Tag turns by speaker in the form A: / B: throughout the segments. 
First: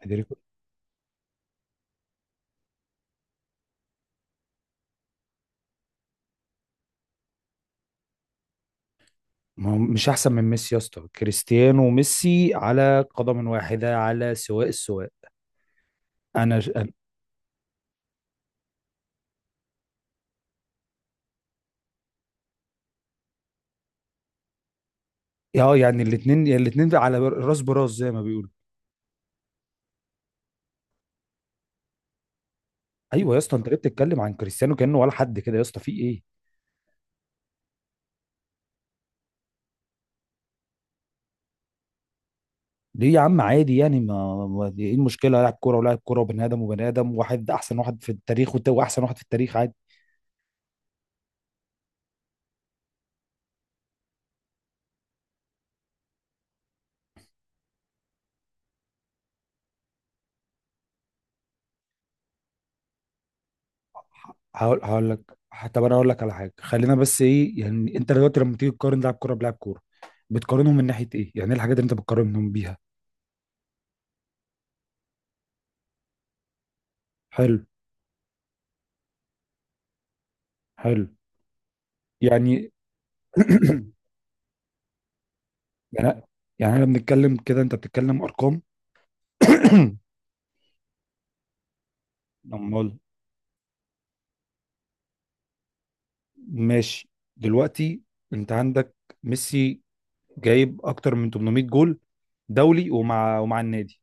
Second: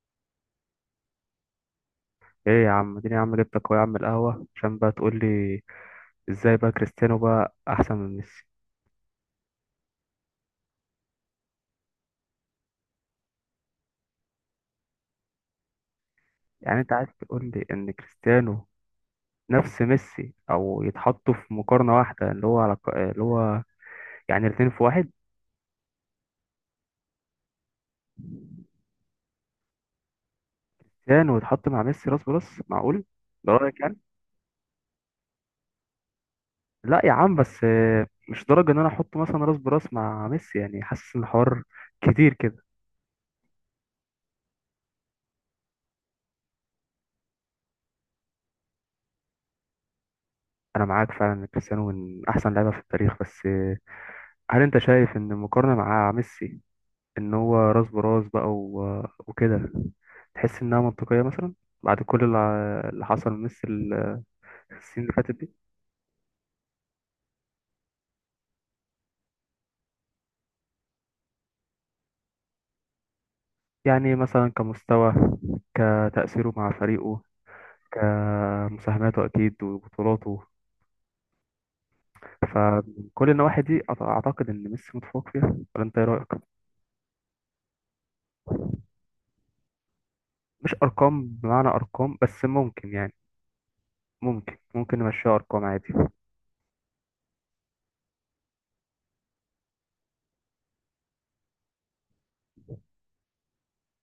A: فيدريكو،
B: ايه يا عم، اديني يا عم، جبتك اهو يا عم القهوة عشان بقى تقول لي ازاي بقى كريستيانو بقى احسن من ميسي.
A: ما هو مش احسن من ميسي يا اسطى. كريستيانو وميسي على قدم واحده، على سواء السواء. انا ش-
B: يعني
A: أنا-
B: انت عايز تقول لي ان كريستيانو نفس ميسي او يتحطوا في مقارنة واحدة، اللي هو يعني الاتنين في واحد؟
A: اه، يعني الاثنين على راس براس زي ما بيقولوا.
B: كريستيانو يتحط مع ميسي راس براس، معقول؟
A: ايوه يا
B: ده
A: اسطى، انت ليه
B: رأيك يعني؟
A: بتتكلم عن كريستيانو كانه ولا حد كده يا اسطى؟ في ايه؟
B: لا يا عم، بس مش درجة ان انا احطه مثلا راس براس مع ميسي، يعني حاسس ان الحوار كتير كده.
A: ليه يا عم؟ عادي يعني. ايه المشكله؟ لاعب كوره ولاعب كوره، وبني ادم وبني ادم. واحد احسن واحد في التاريخ، واحسن واحد في التاريخ، عادي.
B: انا معاك فعلا ان كريستيانو من احسن لعيبة في التاريخ، بس هل انت شايف ان المقارنة مع ميسي ان هو راس براس بقى وكده، تحس انها منطقية مثلا بعد كل اللي حصل من ميسي
A: هقول
B: السنين
A: هقول
B: اللي فاتت
A: لك.
B: دي؟
A: طب انا هقول لك على حاجه. خلينا بس، ايه يعني انت دلوقتي لما تيجي تقارن لاعب كوره بلاعب كوره، بتقارنهم من ناحيه ايه؟ يعني ايه الحاجات اللي انت بتقارنهم بيها؟
B: يعني مثلا كمستوى، كتأثيره مع فريقه،
A: حلو.
B: كمساهماته أكيد وبطولاته.
A: حلو. يعني.
B: فكل النواحي دي أعتقد إن ميسي متفوق فيها، ولا أنت إيه
A: يعني
B: رأيك؟
A: يعني احنا بنتكلم كده، انت بتتكلم ارقام.
B: مش أرقام بمعنى أرقام، بس
A: امال.
B: ممكن يعني ممكن نمشيها أرقام عادي.
A: ماشي. دلوقتي انت عندك ميسي جايب اكتر من 800 جول دولي، ومع النادي،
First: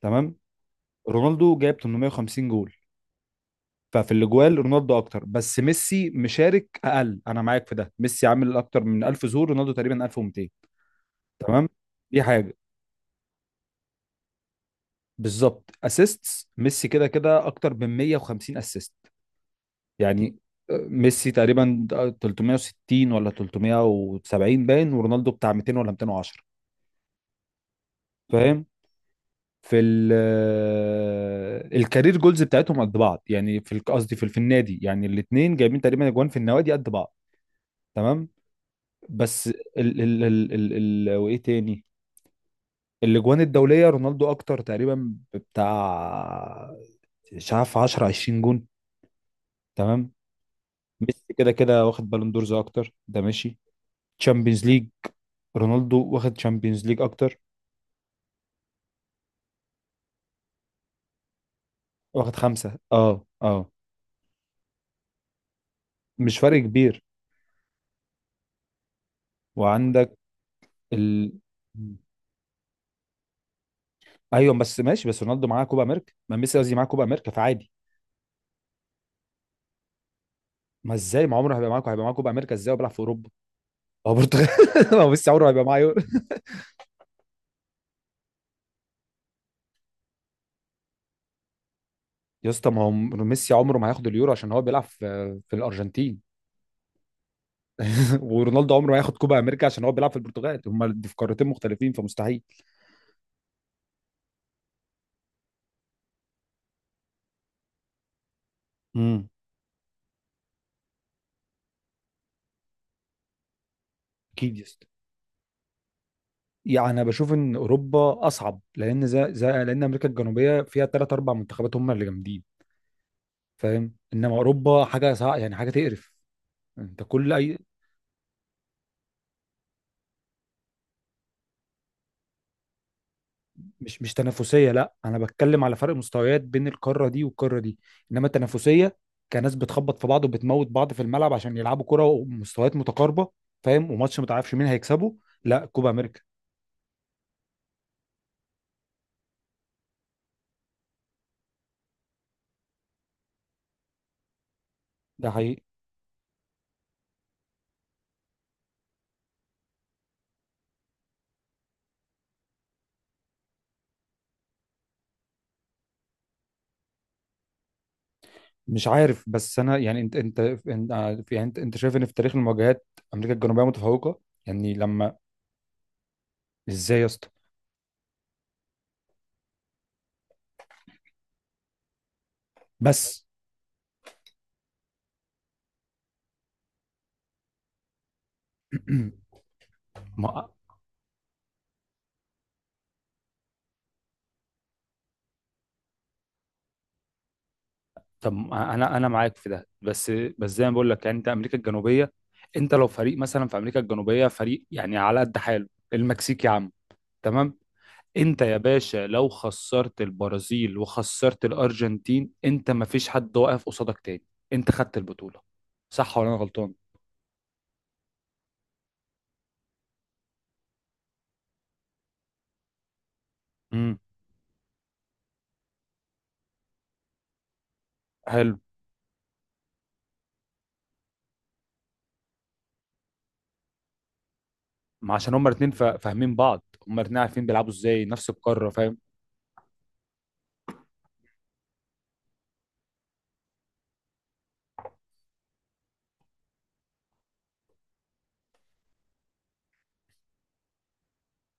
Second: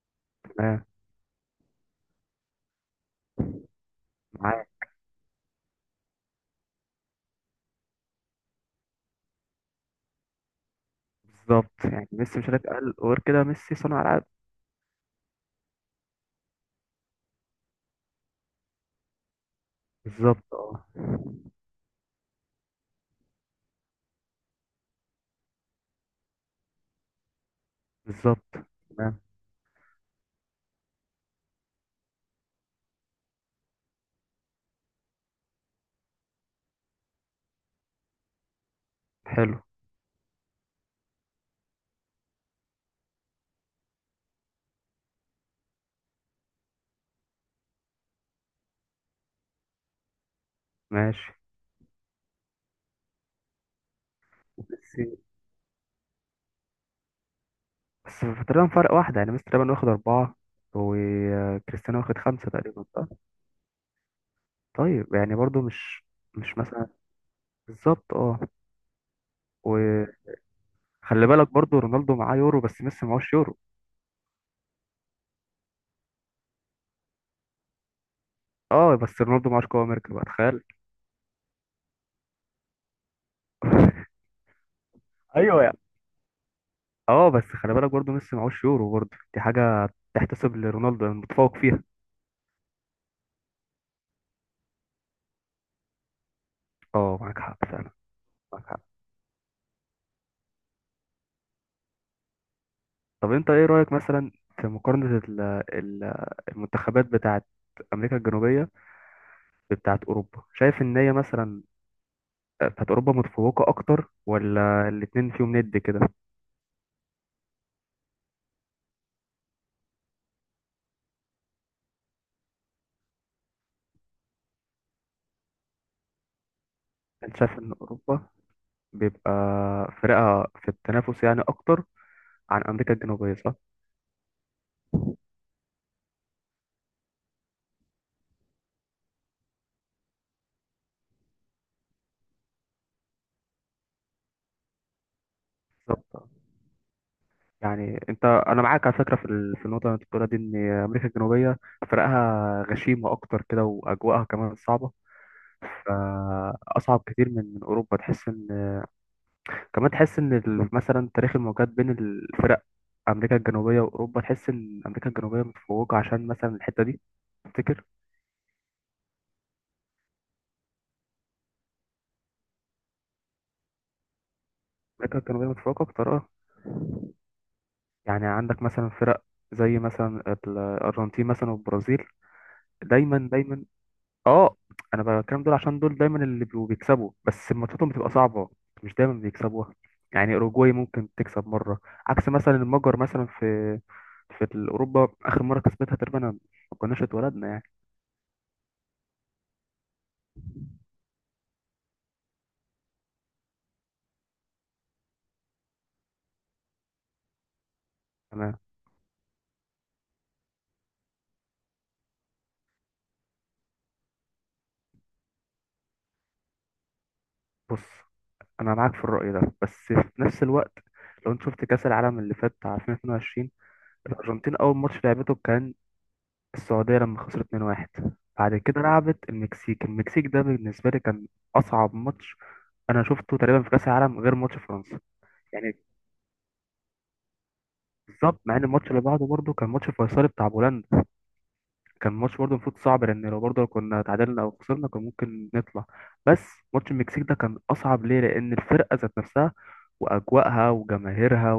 A: تمام.
B: تمام.
A: رونالدو جايب 850 جول. ففي الاجوال
B: معاك.
A: رونالدو اكتر، بس ميسي مشارك اقل، انا معاك في ده. ميسي عامل اكتر من 1000 ظهور، رونالدو تقريبا 1200، تمام.
B: بالظبط، يعني
A: دي
B: ميسي مش
A: حاجه.
B: هيبقى أقل. وغير كده ميسي صانع ألعاب.
A: بالظبط، اسيستس ميسي كده كده اكتر من 150 اسيست، يعني.
B: بالظبط، اه.
A: ميسي تقريبا 360 ولا 370 باين، ورونالدو بتاع 200 ولا 210،
B: بالظبط.
A: فاهم.
B: تمام.
A: في ال آه، الكارير جولز بتاعتهم قد بعض، يعني قصدي في النادي، يعني الاثنين جايبين تقريبا اجوان في النوادي قد بعض، تمام. بس
B: حلو.
A: ال وايه تاني، الاجوان الدوليه رونالدو اكتر تقريبا بتاع، مش عارف، 10 20 جون، تمام.
B: ماشي.
A: ميسي كده كده واخد بالون دورز اكتر، ده ماشي. تشامبيونز ليج،
B: بس
A: رونالدو واخد تشامبيونز ليج اكتر.
B: في تقريبا فرق واحدة، يعني ميسي تقريبا واخد أربعة وكريستيانو واخد
A: واخد
B: خمسة
A: خمسة،
B: تقريبا، صح؟
A: اه اه.
B: طيب يعني برضو مش،
A: مش فرق
B: مش مثلا،
A: كبير.
B: بالظبط اه.
A: وعندك
B: وخلي
A: ال...
B: بالك برضو رونالدو معاه يورو بس ميسي معهوش يورو.
A: ايوه بس ماشي، بس رونالدو معاه كوبا امريكا، ما ميسي قصدي معاه كوبا امريكا، فعادي.
B: اه بس رونالدو معهوش كوبا أمريكا بقى، تخيل.
A: ما ازاي، ما عمره هيبقى معاه، هيبقى معاه كوبا امريكا ازاي وبيلعب في اوروبا؟ هو برتغال. ما هو ميسي عمره
B: ايوه
A: هيبقى معاه
B: يعني.
A: يورو.
B: اه بس خلي بالك برضو ميسي معهوش يورو، برضو دي حاجة تحتسب لرونالدو المتفوق فيها.
A: يا اسطى، ما هو ميسي عمره ما هياخد اليورو عشان هو بيلعب في الارجنتين.
B: اه معاك حق فعلا. معاك
A: ورونالدو
B: حق.
A: عمره ما هياخد كوبا امريكا عشان هو بيلعب في البرتغال. هما دي في قارتين مختلفين فمستحيل.
B: طب انت ايه رأيك مثلا في مقارنة ال- المنتخبات بتاعت امريكا الجنوبية
A: امم.
B: بتاعت اوروبا؟ شايف ان هي مثلا بتاعت اوروبا متفوقة اكتر،
A: اكيد يا اسطى.
B: ولا الاتنين فيهم ند كده؟
A: يعني انا بشوف ان اوروبا اصعب، لان زي زي لان امريكا الجنوبيه فيها ثلاث اربع منتخبات هم اللي جامدين، فاهم. انما اوروبا حاجه يعني حاجه تقرف. انت كل
B: انت
A: اي.
B: شايف ان اوروبا بيبقى فرقها في التنافس يعني اكتر عن امريكا الجنوبية، صح؟
A: مش تنافسيه، لا. انا بتكلم على فرق مستويات بين القاره دي والقاره دي. انما التنافسيه كناس بتخبط في بعض، وبتموت بعض في الملعب عشان يلعبوا كره، ومستويات متقاربه، فاهم، وماتش ما تعرفش مين هيكسبه، لا كوبا امريكا.
B: بالظبط. يعني انا معاك على فكرة في في النقطة اللي انت بتقولها دي، ان امريكا الجنوبية فرقها غشيمة اكتر كده واجواءها كمان صعبة،
A: ده حقيقي.
B: فاصعب كتير من اوروبا. تحس ان، كمان تحس ان مثلا تاريخ المواجهات بين الفرق، امريكا الجنوبيه واوروبا، تحس ان امريكا الجنوبيه متفوقه عشان مثلا الحته دي، تفتكر؟
A: مش عارف، بس انا يعني، انت يعني، انت شايف ان في تاريخ المواجهات امريكا الجنوبيه متفوقه؟ يعني لما.
B: امريكا الجنوبيه متفوقه بطريقه،
A: ازاي يا اسطى؟
B: يعني عندك مثلا فرق زي مثلا الارجنتين مثلا والبرازيل،
A: بس.
B: دايما، اه. انا بتكلم دول عشان دول دايما اللي بيبقوا بيكسبوا، بس ماتشاتهم بتبقى صعبه، مش دايما بيكسبوها. يعني
A: ما
B: اوروجواي ممكن تكسب مره، عكس مثلا المجر مثلا في في اوروبا، اخر مره كسبتها تقريبا ما كناش اتولدنا يعني.
A: طب ما انا معاك في ده، بس زي ما بقول لك، يعني انت امريكا الجنوبيه، انت لو فريق مثلا في امريكا الجنوبيه، فريق يعني على قد حاله، المكسيك يا عم، تمام. انت يا
B: تمام.
A: باشا لو خسرت البرازيل وخسرت الارجنتين، انت ما فيش حد واقف قصادك تاني، انت خدت البطوله. صح ولا انا غلطان؟
B: بص، انا معاك في الرأي ده بس في نفس الوقت، لو انت شفت كأس العالم اللي فات بتاع 2022،
A: امم.
B: الارجنتين اول ماتش لعبته كان السعودية، لما خسرت 2-1. بعد
A: حلو.
B: كده لعبت المكسيك. المكسيك ده بالنسبة لي كان اصعب ماتش انا شفته تقريبا في كأس العالم غير ماتش فرنسا
A: ما عشان هما الاثنين
B: يعني.
A: فاهمين بعض، هما الاثنين عارفين بيلعبوا ازاي، نفس
B: بالظبط، مع ان
A: القاره،
B: الماتش
A: فاهم.
B: اللي بعده برضه كان ماتش فيصلي بتاع بولندا، كان ماتش برضه المفروض صعب لان لو برضه كنا اتعادلنا او خسرنا كان ممكن نطلع. بس ماتش المكسيك ده كان اصعب ليه؟ لان الفرقة ذات نفسها واجواءها وجماهيرها،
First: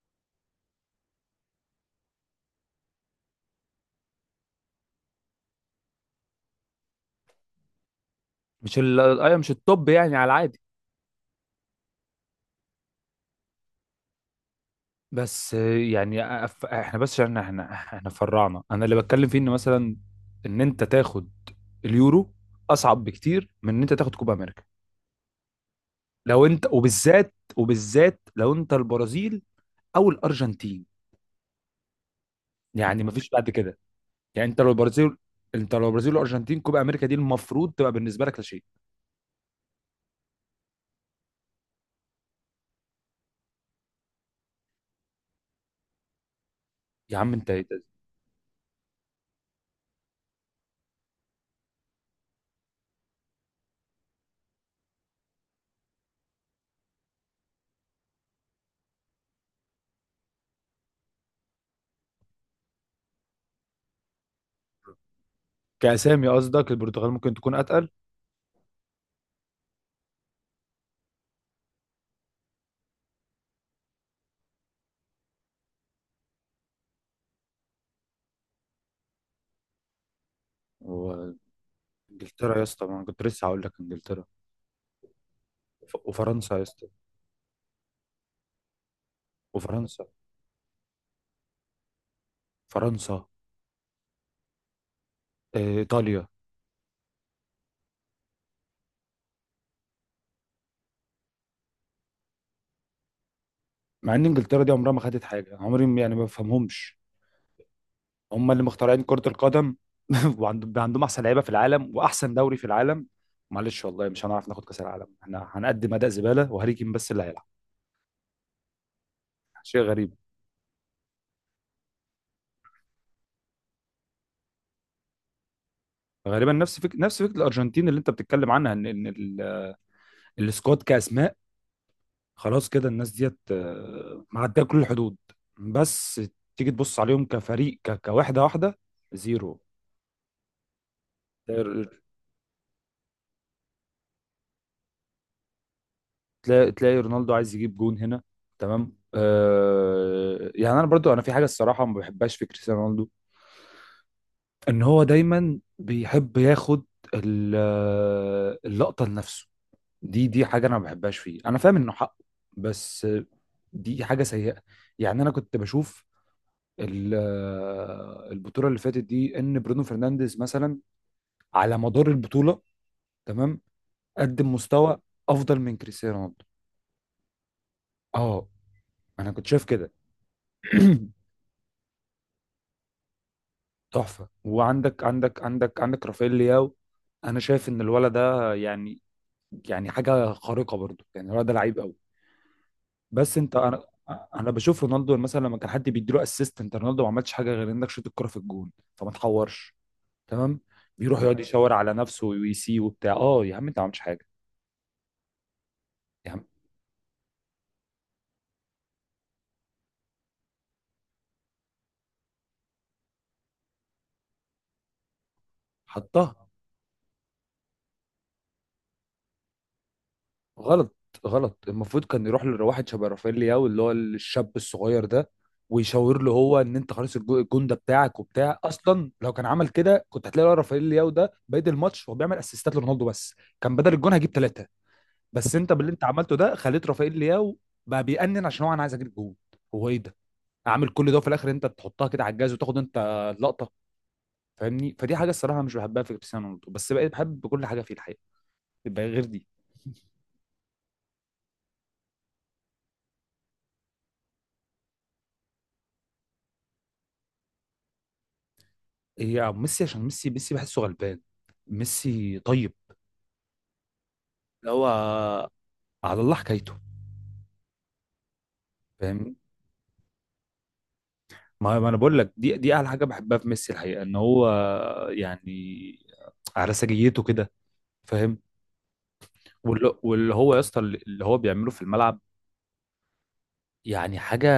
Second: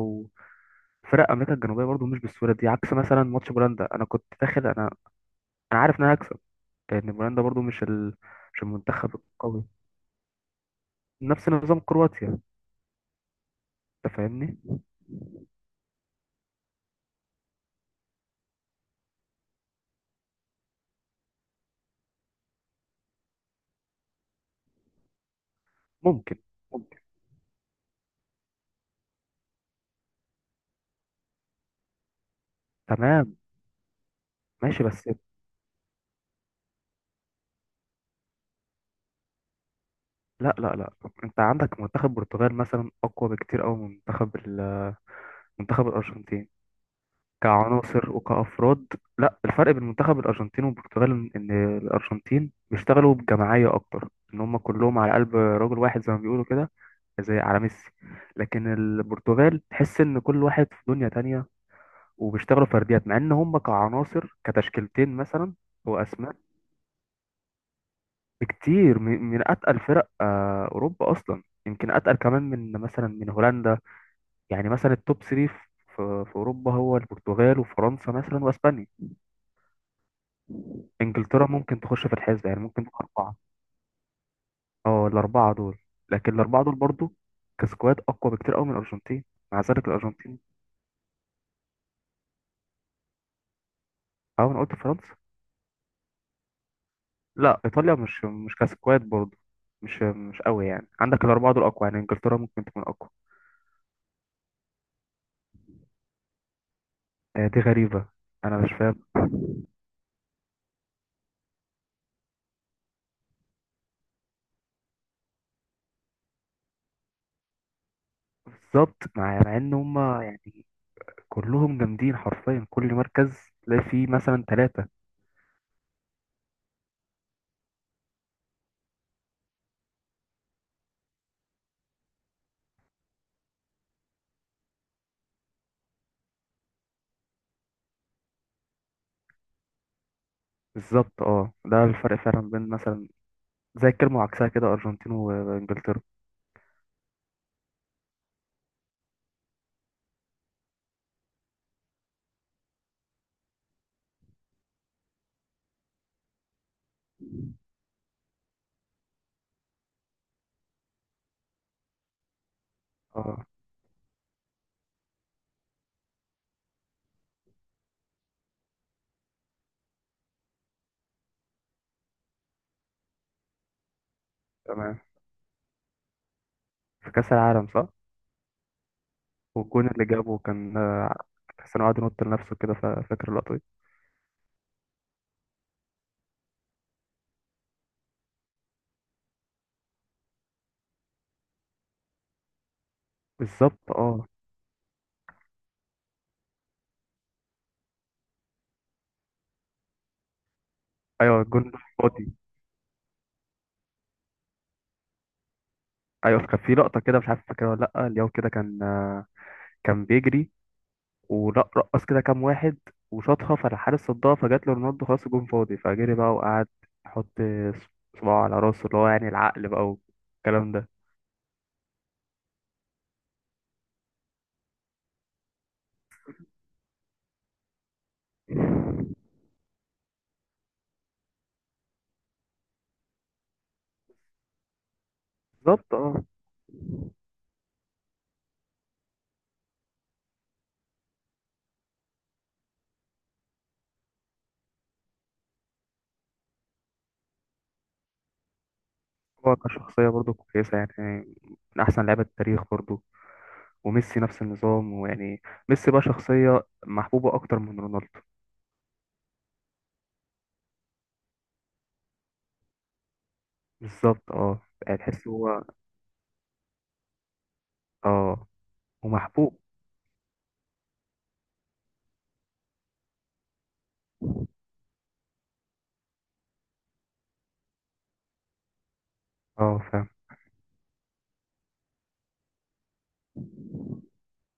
B: فرق امريكا الجنوبيه برضو مش بالسهوله دي. عكس مثلا ماتش بولندا، انا كنت داخل انا انا عارف ان انا هكسب، لان بولندا برضو مش
A: مش ال...
B: المنتخب
A: أيوة، مش
B: القوي،
A: التوب يعني، على العادي.
B: نفس نظام كرواتيا، انت فاهمني.
A: بس يعني احنا بس عشان احنا فرعنا، انا اللي بتكلم فيه ان مثلا، ان انت تاخد اليورو اصعب بكتير من ان انت تاخد كوبا امريكا،
B: ممكن
A: لو انت،
B: ممكن
A: وبالذات لو انت البرازيل او الارجنتين، يعني مفيش
B: تمام.
A: بعد كده. يعني انت لو
B: ماشي بس.
A: البرازيل، انت لو البرازيل والارجنتين، كوبا امريكا دي المفروض تبقى بالنسبه لك لا شيء.
B: لا لا لا، انت عندك منتخب البرتغال مثلا اقوى بكتير قوي من منتخب منتخب الارجنتين
A: يا عم انت إيه ده؟
B: كعناصر وكأفراد. لا، الفرق بين منتخب الأرجنتين والبرتغال إن إن الأرجنتين بيشتغلوا بجماعية أكتر، إن هم كلهم على قلب رجل واحد زي ما بيقولوا كده، زي على ميسي. لكن البرتغال تحس إن كل واحد في دنيا تانية، وبيشتغلوا فرديات، مع إن هم كعناصر كتشكيلتين مثلا
A: كاسامي
B: وأسماء
A: قصدك البرتغال ممكن تكون اتقل.
B: بكتير من أتقل فرق أوروبا، أصلا يمكن أتقل كمان من مثلا من هولندا. يعني مثلا التوب 3 في في أوروبا هو البرتغال وفرنسا مثلا وأسبانيا. انجلترا
A: وانجلترا.
B: ممكن تخش في الحسبة، يعني
A: يا اسطى
B: ممكن
A: ما
B: تبقى
A: أنا كنت
B: أربعة.
A: لسه هقول لك انجلترا،
B: اه الأربعة دول. لكن
A: وفرنسا يا
B: الأربعة دول
A: اسطى.
B: برضو كسكواد أقوى بكتير أوي من الأرجنتين، مع ذلك
A: وفرنسا.
B: الأرجنتين.
A: فرنسا.
B: أه أنا قلت فرنسا.
A: ايطاليا.
B: لا إيطاليا مش كسكواد برضو، مش قوي. يعني عندك الأربعة دول أقوى، يعني إنجلترا ممكن تكون أقوى.
A: مع ان انجلترا دي عمرها ما خدت حاجه، عمري ما- يعني ما بفهمهمش.
B: دي غريبة.
A: هم
B: أنا
A: اللي
B: مش
A: مخترعين
B: فاهم.
A: كره القدم. وعندهم احسن لعيبه في العالم، واحسن دوري في العالم. معلش، والله مش هنعرف ناخد كاس العالم. احنا هنقدم اداء زباله، وهاري كين بس اللي هيلعب.
B: بالظبط، مع إن
A: شيء غريب.
B: هما يعني كلهم جامدين حرفيا. كل مركز تلاقي فيه مثلا ثلاثة.
A: غالبا نفس فكره، نفس فكره الارجنتين اللي انت بتتكلم عنها، ان ان السكواد كاسماء، خلاص كده، الناس ديت معديه كل الحدود. بس تيجي تبص عليهم كفريق، كوحده واحده، زيرو.
B: بالظبط، اه. ده الفرق فعلا بين مثلا زي الكلمة وعكسها كده، أرجنتين وإنجلترا.
A: تلاقي رونالدو عايز يجيب جون هنا. تمام. آه يعني انا برضو، انا في حاجه الصراحه ما بحبهاش في كريستيانو رونالدو، ان هو دايما بيحب ياخد اللقطه لنفسه. دي حاجه انا ما بحبهاش فيه، انا فاهم انه حقه، بس
B: اه.
A: دي حاجه سيئه. يعني انا كنت بشوف البطوله اللي فاتت دي، ان برونو فرنانديز مثلا على مدار البطوله، تمام، قدم مستوى
B: تمام.
A: افضل من كريستيانو رونالدو.
B: في كأس العالم صح؟
A: اه، انا كنت شايف
B: والجون
A: كده.
B: اللي جابه كان كريستيانو قعد ينط لنفسه كده، فاكر اللقطة دي؟
A: تحفه. وعندك عندك عندك عندك رافائيل لياو. انا شايف ان الولد ده يعني، يعني حاجه خارقه برضو، يعني الولد ده لعيب قوي. بس انت انا
B: بالظبط، اه.
A: انا بشوف رونالدو مثلا، لما كان حد بيديله اسيست، انت رونالدو ما عملش حاجه غير انك شوت الكره في الجون، فما تحورش، تمام. بيروح يقعد
B: ايوه الجون
A: يشاور
B: ده
A: على نفسه
B: فاضي.
A: ويسي وبتاع، اه يا عم انت ما عملتش حاجه يا عم.
B: ايوه، كان في لقطة كده مش عارف فاكرها ولا لأ، اليوم كده كان كان بيجري ورقص كده كام واحد وشاطها، فالحارس صدها، فجات له رونالدو خلاص الجون فاضي، فجري بقى
A: حطها.
B: وقعد يحط صباعه على راسه اللي هو يعني العقل بقى والكلام ده.
A: غلط. غلط، المفروض كان يروح لواحد شبه رافائيل لياو، اللي هو الشاب الصغير ده، ويشاور له هو ان انت خلاص، الجون ده بتاعك، وبتاع. اصلا لو كان عمل كده، كنت هتلاقي الواد رافائيل لياو ده بادئ الماتش، هو بيعمل اسيستات لرونالدو بس، كان بدل الجون هجيب ثلاثه. بس انت باللي
B: بالظبط،
A: انت
B: اه.
A: عملته ده خليت رافائيل لياو بقى بيأنن، عشان هو انا عايز اجيب جون. هو ايه ده؟ عامل كل ده، وفي الاخر انت بتحطها كده على الجهاز وتاخد انت اللقطه، فاهمني. فدي حاجه الصراحه مش بحبها في كريستيانو رونالدو، بس بقيت بحب كل حاجه فيه الحقيقه، يبقى غير دي.
B: هو كشخصية برضه كويسة يعني، من أحسن لعيبة التاريخ برضه. وميسي نفس النظام ويعني، ميسي بقى شخصية محبوبة أكتر من رونالدو.
A: هي ميسي، عشان ميسي، بحسه غلبان، ميسي طيب،
B: بالظبط، اه.
A: اللي هو
B: يعني تحس هو،
A: على الله حكايته،
B: اه،
A: فاهمني.
B: ومحبوب.
A: ما انا بقول لك، دي اعلى حاجه بحبها في ميسي الحقيقه، ان هو يعني على سجيته كده، فاهم.
B: اه
A: واللي
B: فاهم.
A: واللي هو يا اسطى، اللي هو بيعمله في الملعب، يعني حاجه،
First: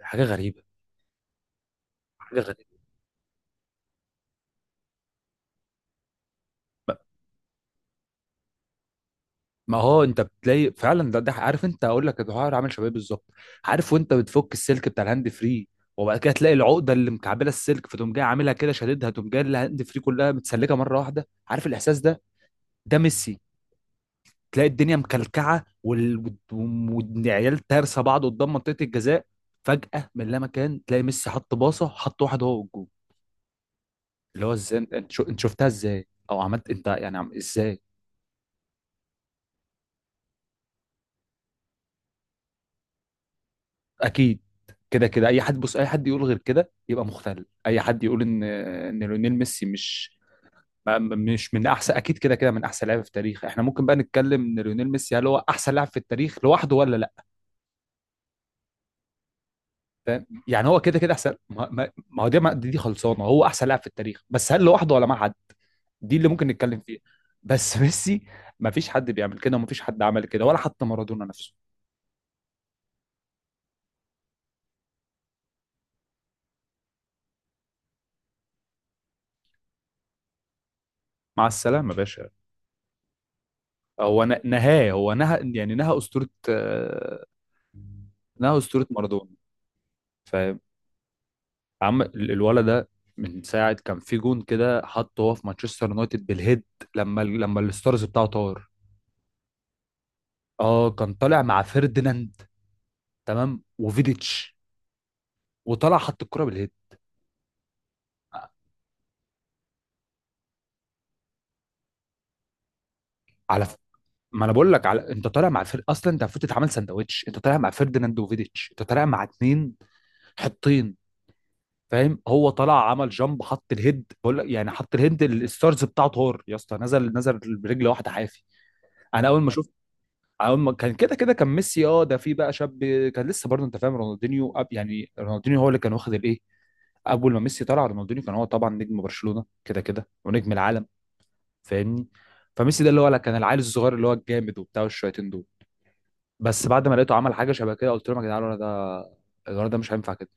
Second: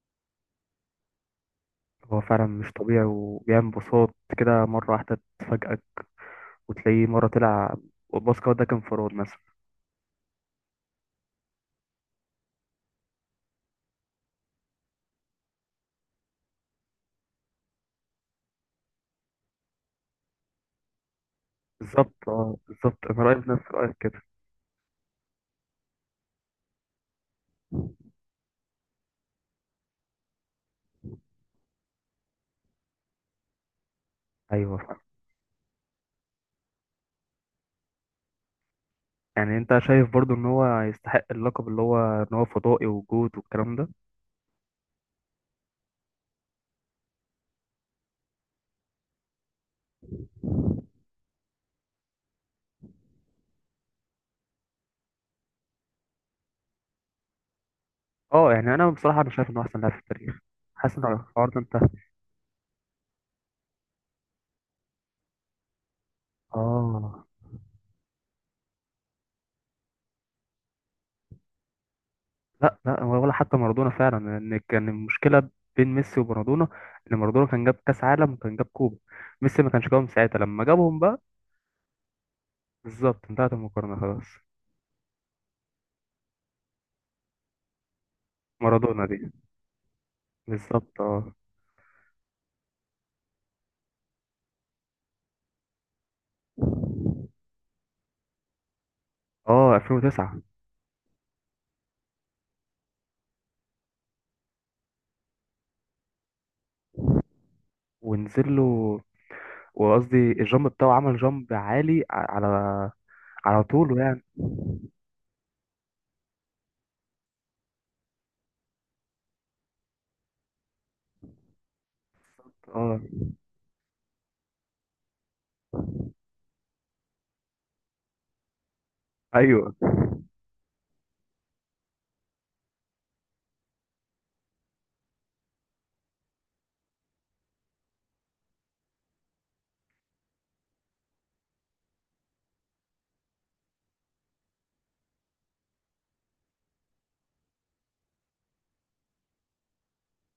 A: حاجه غريبه.
B: هو
A: حاجه
B: فعلا مش
A: غريبه.
B: طبيعي، وبيعمل بساط كده مرة واحدة تفاجئك وتلاقيه مرة طلع. والباسكت ده كان انفراد مثلا.
A: ما هو انت بتلاقي فعلا ده، ده عارف، انت هقول لك الحوار عامل شباب بالظبط، عارف، وانت بتفك السلك بتاع الهاند فري، وبعد كده تلاقي العقده اللي مكعبله السلك، فتقوم جاي عاملها كده شاددها، تقوم جاي الهاند فري كلها متسلكه مره واحده، عارف الاحساس
B: بالظبط
A: ده؟
B: اه.
A: ده
B: بالظبط، أنا رأيي
A: ميسي.
B: بنفس رأيك كده.
A: تلاقي الدنيا مكلكعه، والعيال تارسه بعض قدام منطقه الجزاء، فجاه من لا مكان تلاقي ميسي حط باصه، حط واحد هو والجول، اللي هو ازاي؟
B: أيوه
A: انت
B: فاهم.
A: انت شفتها ازاي او عملت انت يعني عم ازاي؟
B: يعني أنت شايف برضو إن هو يستحق اللقب اللي هو إن هو فضائي وجود والكلام ده؟
A: اكيد. كده كده، اي حد بص، اي حد يقول غير كده يبقى مختل. اي حد يقول ان ان ليونيل ميسي مش مش من احسن، اكيد كده كده من احسن لاعب في التاريخ. احنا ممكن بقى نتكلم ان ليونيل ميسي هل هو احسن لاعب في التاريخ لوحده ولا لا،
B: اه يعني أنا بصراحة أنا شايف إنه أحسن لاعب في
A: فاهم.
B: التاريخ.
A: يعني هو كده
B: حاسس
A: كده
B: إن
A: احسن.
B: الحوار ده
A: ما
B: انتهى.
A: ما ما هو دي دي دي خلصانه، هو احسن لاعب في التاريخ، بس هل لوحده ولا مع حد؟ دي اللي ممكن نتكلم فيها.
B: اه.
A: بس ميسي، ما فيش حد بيعمل كده، وما فيش حد عمل كده ولا حتى مارادونا نفسه.
B: لا لا، ولا حتى مارادونا فعلا، لان كان المشكله بين ميسي ومارادونا ان مارادونا كان جاب كاس عالم وكان جاب كوبا، ميسي ما كانش جابهم ساعتها. لما جابهم بقى،
A: مع السلامه يا باشا.
B: بالظبط، انتهت المقارنه
A: هو
B: خلاص.
A: نهاه، هو نهى يعني، نهى اسطوره، انها اسطوره
B: مارادونا دي،
A: مارادونا، فاهم.
B: بالظبط اه.
A: عم الولد ده، من ساعه كان في جون كده حطه هو في مانشستر يونايتد بالهيد، لما لما الستارز بتاعه طار.
B: اه 2009.
A: اه، كان طالع مع فيرديناند، تمام، وفيديتش، وطلع حط الكره بالهيد.
B: ونزل له، وقصدي الجامب بتاعه عمل جامب عالي على على
A: على ف...
B: طوله يعني.
A: ما انا بقول لك على، انت طالع مع اصلا انت المفروض تتعامل سندوتش، انت طالع مع فيرديناند وفيديتش، انت طالع مع اتنين حطين، فاهم. هو طلع
B: اه.
A: عمل جامب، حط الهيد، بقول لك يعني، حط الهيد، ال- الستارز بتاعه طار يا اسطى. نزل، برجل واحده حافي. انا اول ما،
B: ايوه.
A: أول ما كان كده كده كان ميسي. اه ده في بقى شاب، كان لسه برضه، انت فاهم، رونالدينيو أب يعني. رونالدينيو هو اللي كان واخد الايه، اول ما ميسي طلع رونالدينيو كان هو طبعا نجم برشلونة كده كده ونجم العالم، فاهمني. فميسي ده اللي هو لا، كان العيل الصغير اللي هو الجامد وبتاع والشويتين دول، بس بعد ما لقيته عمل حاجة شبه كده، قلت لهم يا جدعان الولد ده، الولد ده مش هينفع كده،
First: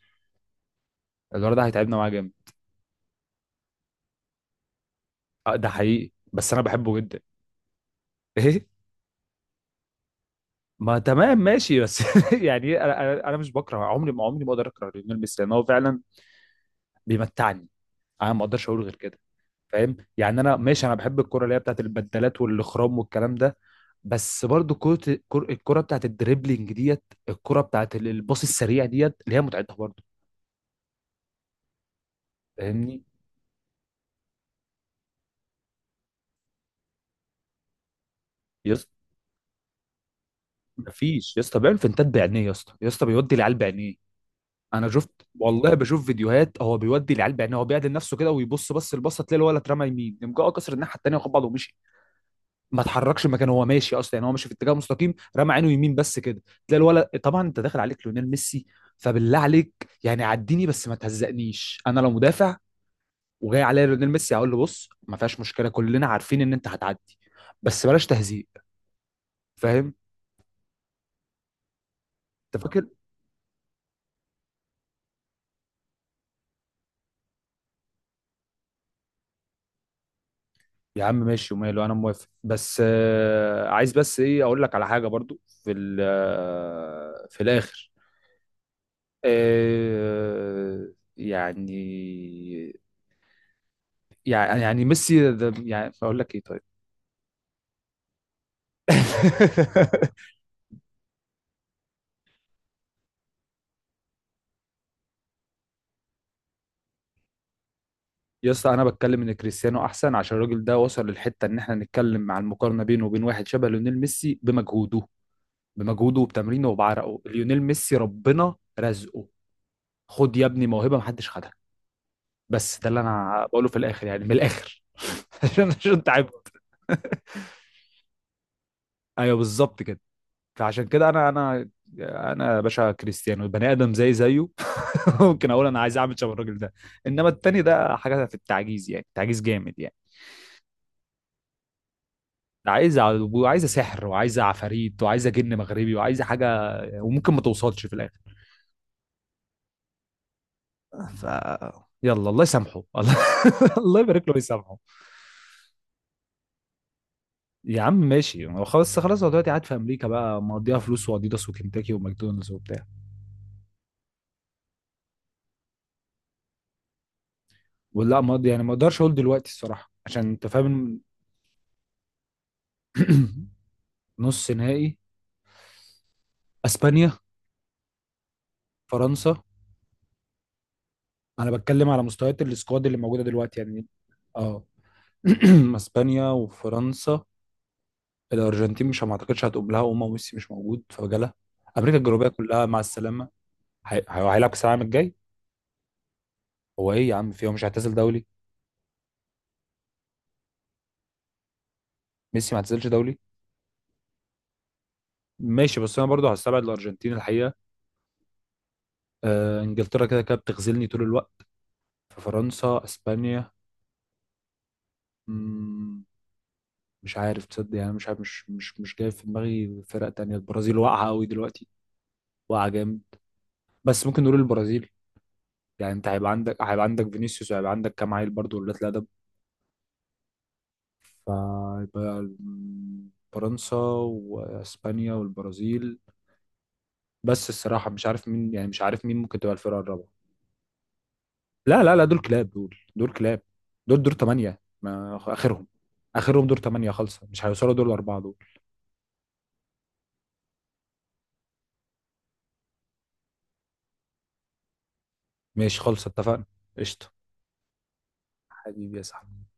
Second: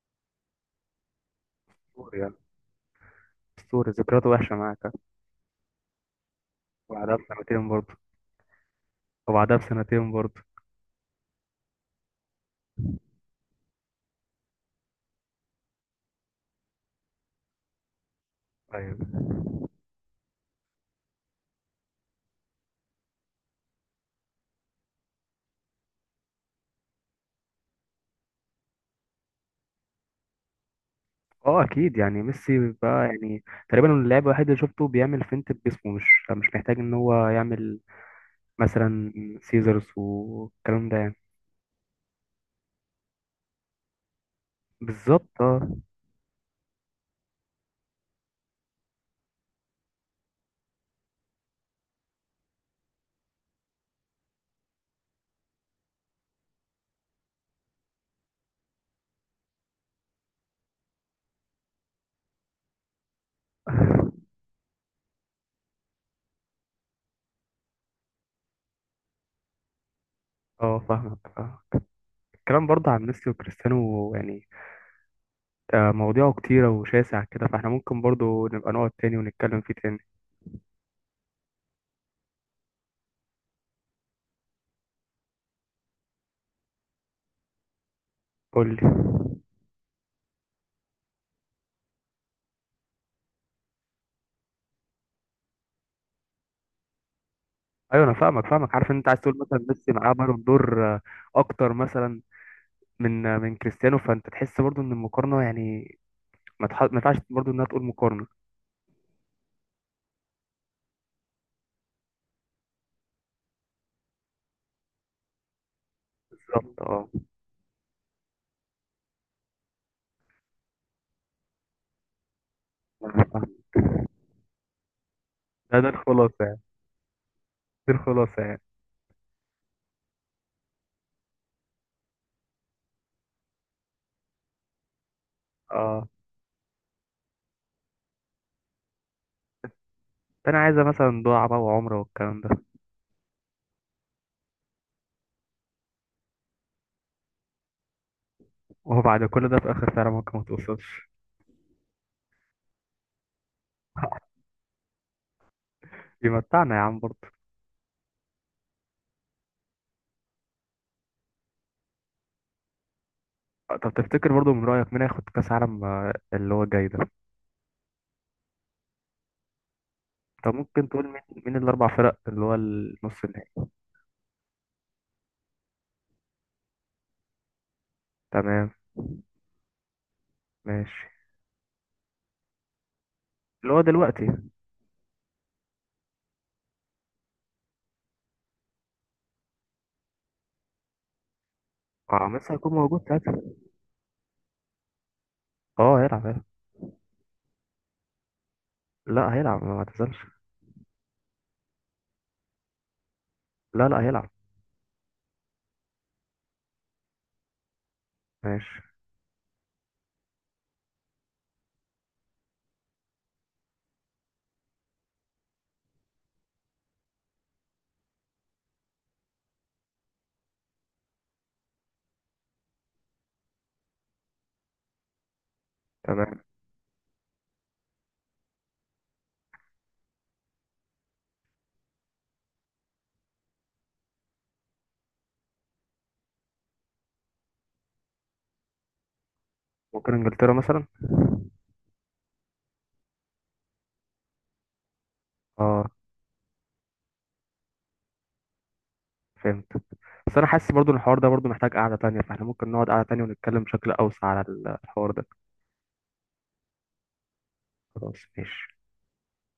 A: الولد ده هيتعبنا معاه
B: اسطوري
A: جامد.
B: يعني، اسطوري. ذكرياته وحشه معاك.
A: ده حقيقي، بس انا بحبه
B: وبعدها
A: جدا.
B: بسنتين برضه.
A: ايه.
B: وبعدها بسنتين برضه.
A: ما تمام ماشي، بس يعني إيه، انا انا أنا مش بكره، عمري ما اقدر اكره ليونيل ميسي، لان هو فعلا بيمتعني. انا ما اقدرش اقول غير
B: ايوه.
A: كده، فاهم. يعني انا ماشي، انا بحب الكرة اللي هي بتاعت البدلات والاخرام والكلام ده، بس برضو كرة الكرة بتاعت الدريبلينج ديت، الكرة بتاعت الباص السريع ديت، اللي هي متعتها برضو،
B: اه اكيد، يعني ميسي
A: فاهمني.
B: بقى يعني تقريبا اللاعب الوحيد اللي شفته بيعمل فينت بجسمه، مش محتاج ان هو يعمل
A: يا اسطى
B: مثلا سيزرز والكلام ده يعني.
A: مفيش، يا اسطى بيعمل فنتات بعينيه يا اسطى، يا اسطى بيودي العيال بعينيه. انا شفت
B: بالظبط اه.
A: والله، بشوف فيديوهات، هو بيودي العيال بعينيه، هو بيعدل نفسه كده ويبص، بس البصه تلاقي الولد اترمى يمين، يقوم جاي كسر الناحيه التانيه وخد بعضه ومشي. ما اتحركش مكانه، هو ماشي اصلا يعني، هو ماشي في اتجاه مستقيم، رمى عينه يمين بس كده، تلاقي الولد طبعا. انت داخل عليك ليونيل ميسي، فبالله عليك، يعني عديني بس ما تهزقنيش. انا لو مدافع وجاي عليا ليونيل ميسي، هقول له بص ما فيهاش مشكله، كلنا عارفين ان انت هتعدي، بس بلاش تهزيق، فاهم.
B: اه فاهمك.
A: انت
B: الكلام
A: فاكر.
B: برضه عن ميسي وكريستيانو يعني مواضيعه كتيرة وشاسع كده، فاحنا ممكن برضه نبقى نقعد تاني ونتكلم فيه تاني.
A: يا عم ماشي وماله انا موافق، بس آه عايز بس ايه اقول لك على حاجه برضو في في الاخر.
B: قول لي.
A: آه. يعني، يعني ميسي يعني اقول لك ايه طيب.
B: ايوه انا فاهمك، عارف إن انت عايز تقول مثلا ميسي معاه بالون دور اكتر مثلا من من كريستيانو، فانت تحس برضه ان المقارنة يعني ما ينفعش برضه انها تقول مقارنة.
A: يا اسطى، انا بتكلم ان كريستيانو احسن عشان الراجل ده وصل للحته ان احنا نتكلم عن المقارنه بينه وبين واحد شبه ليونيل ميسي بمجهوده، وبتمرينه
B: بالظبط، اه.
A: وبعرقه. ليونيل ميسي ربنا رزقه، خد يا ابني موهبه محدش خدها. بس ده اللي
B: أنا فاهم.
A: انا بقوله في الاخر، يعني من الاخر. عشان
B: ده ده
A: عشان
B: الخلاصة
A: تعبت.
B: يعني. دي الخلاصة يعني.
A: ايوه بالظبط كده. فعشان كده انا يا باشا كريستيانو بني ادم زي زيه. ممكن اقول انا عايز
B: اه.
A: اعمل شبه الراجل ده، انما التاني ده حاجه في التعجيز، يعني تعجيز جامد يعني.
B: ده انا عايزة مثلا دعاء بقى وعمرة والكلام ده.
A: عايزه وعايزه سحر وعايزه عفاريت وعايزه جن مغربي وعايزه حاجه، وممكن ما توصلش في الاخر.
B: وهو بعد كل ده في الاخر فعلا ممكن ما توصلش.
A: ف. يلا الله يسامحه. الله، الله يبارك له ويسامحه.
B: يمتعنا يا عم برضه.
A: يا عم ماشي، هو خلاص، هو دلوقتي قاعد في امريكا بقى مقضيها فلوس واديداس وكنتاكي وماكدونالدز وبتاع.
B: طب تفتكر برضه من رأيك مين هياخد كأس عالم اللي هو جاي ده؟
A: ولا مقضي يعني، ما اقدرش اقول دلوقتي الصراحه عشان انت
B: طب ممكن
A: فاهم.
B: تقول مين مين الأربع فرق اللي هو النص النهائي؟
A: نص نهائي. اسبانيا.
B: تمام.
A: فرنسا.
B: ماشي.
A: انا بتكلم على مستويات السكواد اللي موجوده دلوقتي
B: اللي هو
A: يعني.
B: دلوقتي.
A: اه. اسبانيا وفرنسا. الارجنتين مش، ما اعتقدش هتقوم لها، وما ميسي مش موجود فجاله، امريكا الجنوبيه
B: اه ميسي
A: كلها
B: هيكون
A: مع
B: موجود
A: السلامه.
B: ساعتها.
A: هيلعب كاس العالم الجاي.
B: اه هيلعب هيلعب.
A: هو ايه يا عم؟ في، هو مش هيعتزل دولي؟
B: لا هيلعب ما اعتزلش.
A: ميسي ما اعتزلش دولي.
B: لا لا هيلعب.
A: ماشي، بس انا برضه هستبعد الارجنتين الحقيقه.
B: ماشي.
A: آه انجلترا كده كده بتغزلني طول الوقت. ففرنسا، اسبانيا. مم، مش عارف تصدق يعني، مش عارف، مش جاي في دماغي فرق تانية. البرازيل واقعه قوي دلوقتي، واقعه جامد. بس ممكن نقول البرازيل، يعني انت هيبقى
B: تمام.
A: عندك، فينيسيوس وهيبقى عندك كام عيل برضه ولاد الادب. فيبقى فرنسا واسبانيا والبرازيل. بس الصراحه مش عارف مين يعني، مش عارف مين ممكن تبقى الفرقه الرابعه.
B: ممكن انجلترا مثلا.
A: لا لا لا، دول كلاب، دول كلاب، دول دور ثمانيه ما اخرهم.
B: اه
A: اخرهم دور ثمانيه خالصه، مش هيوصلوا دور الاربعه دول.
B: فهمت. بس انا حاسس برضو إن الحوار ده برضو محتاج قعدة تانية، فاحنا ممكن نقعد قعدة تانية ونتكلم بشكل اوسع على الحوار ده.
A: ماشي خالصه، اتفقنا. قشطه.
B: خلاص ماشي.
A: حبيبي يا صاحبي.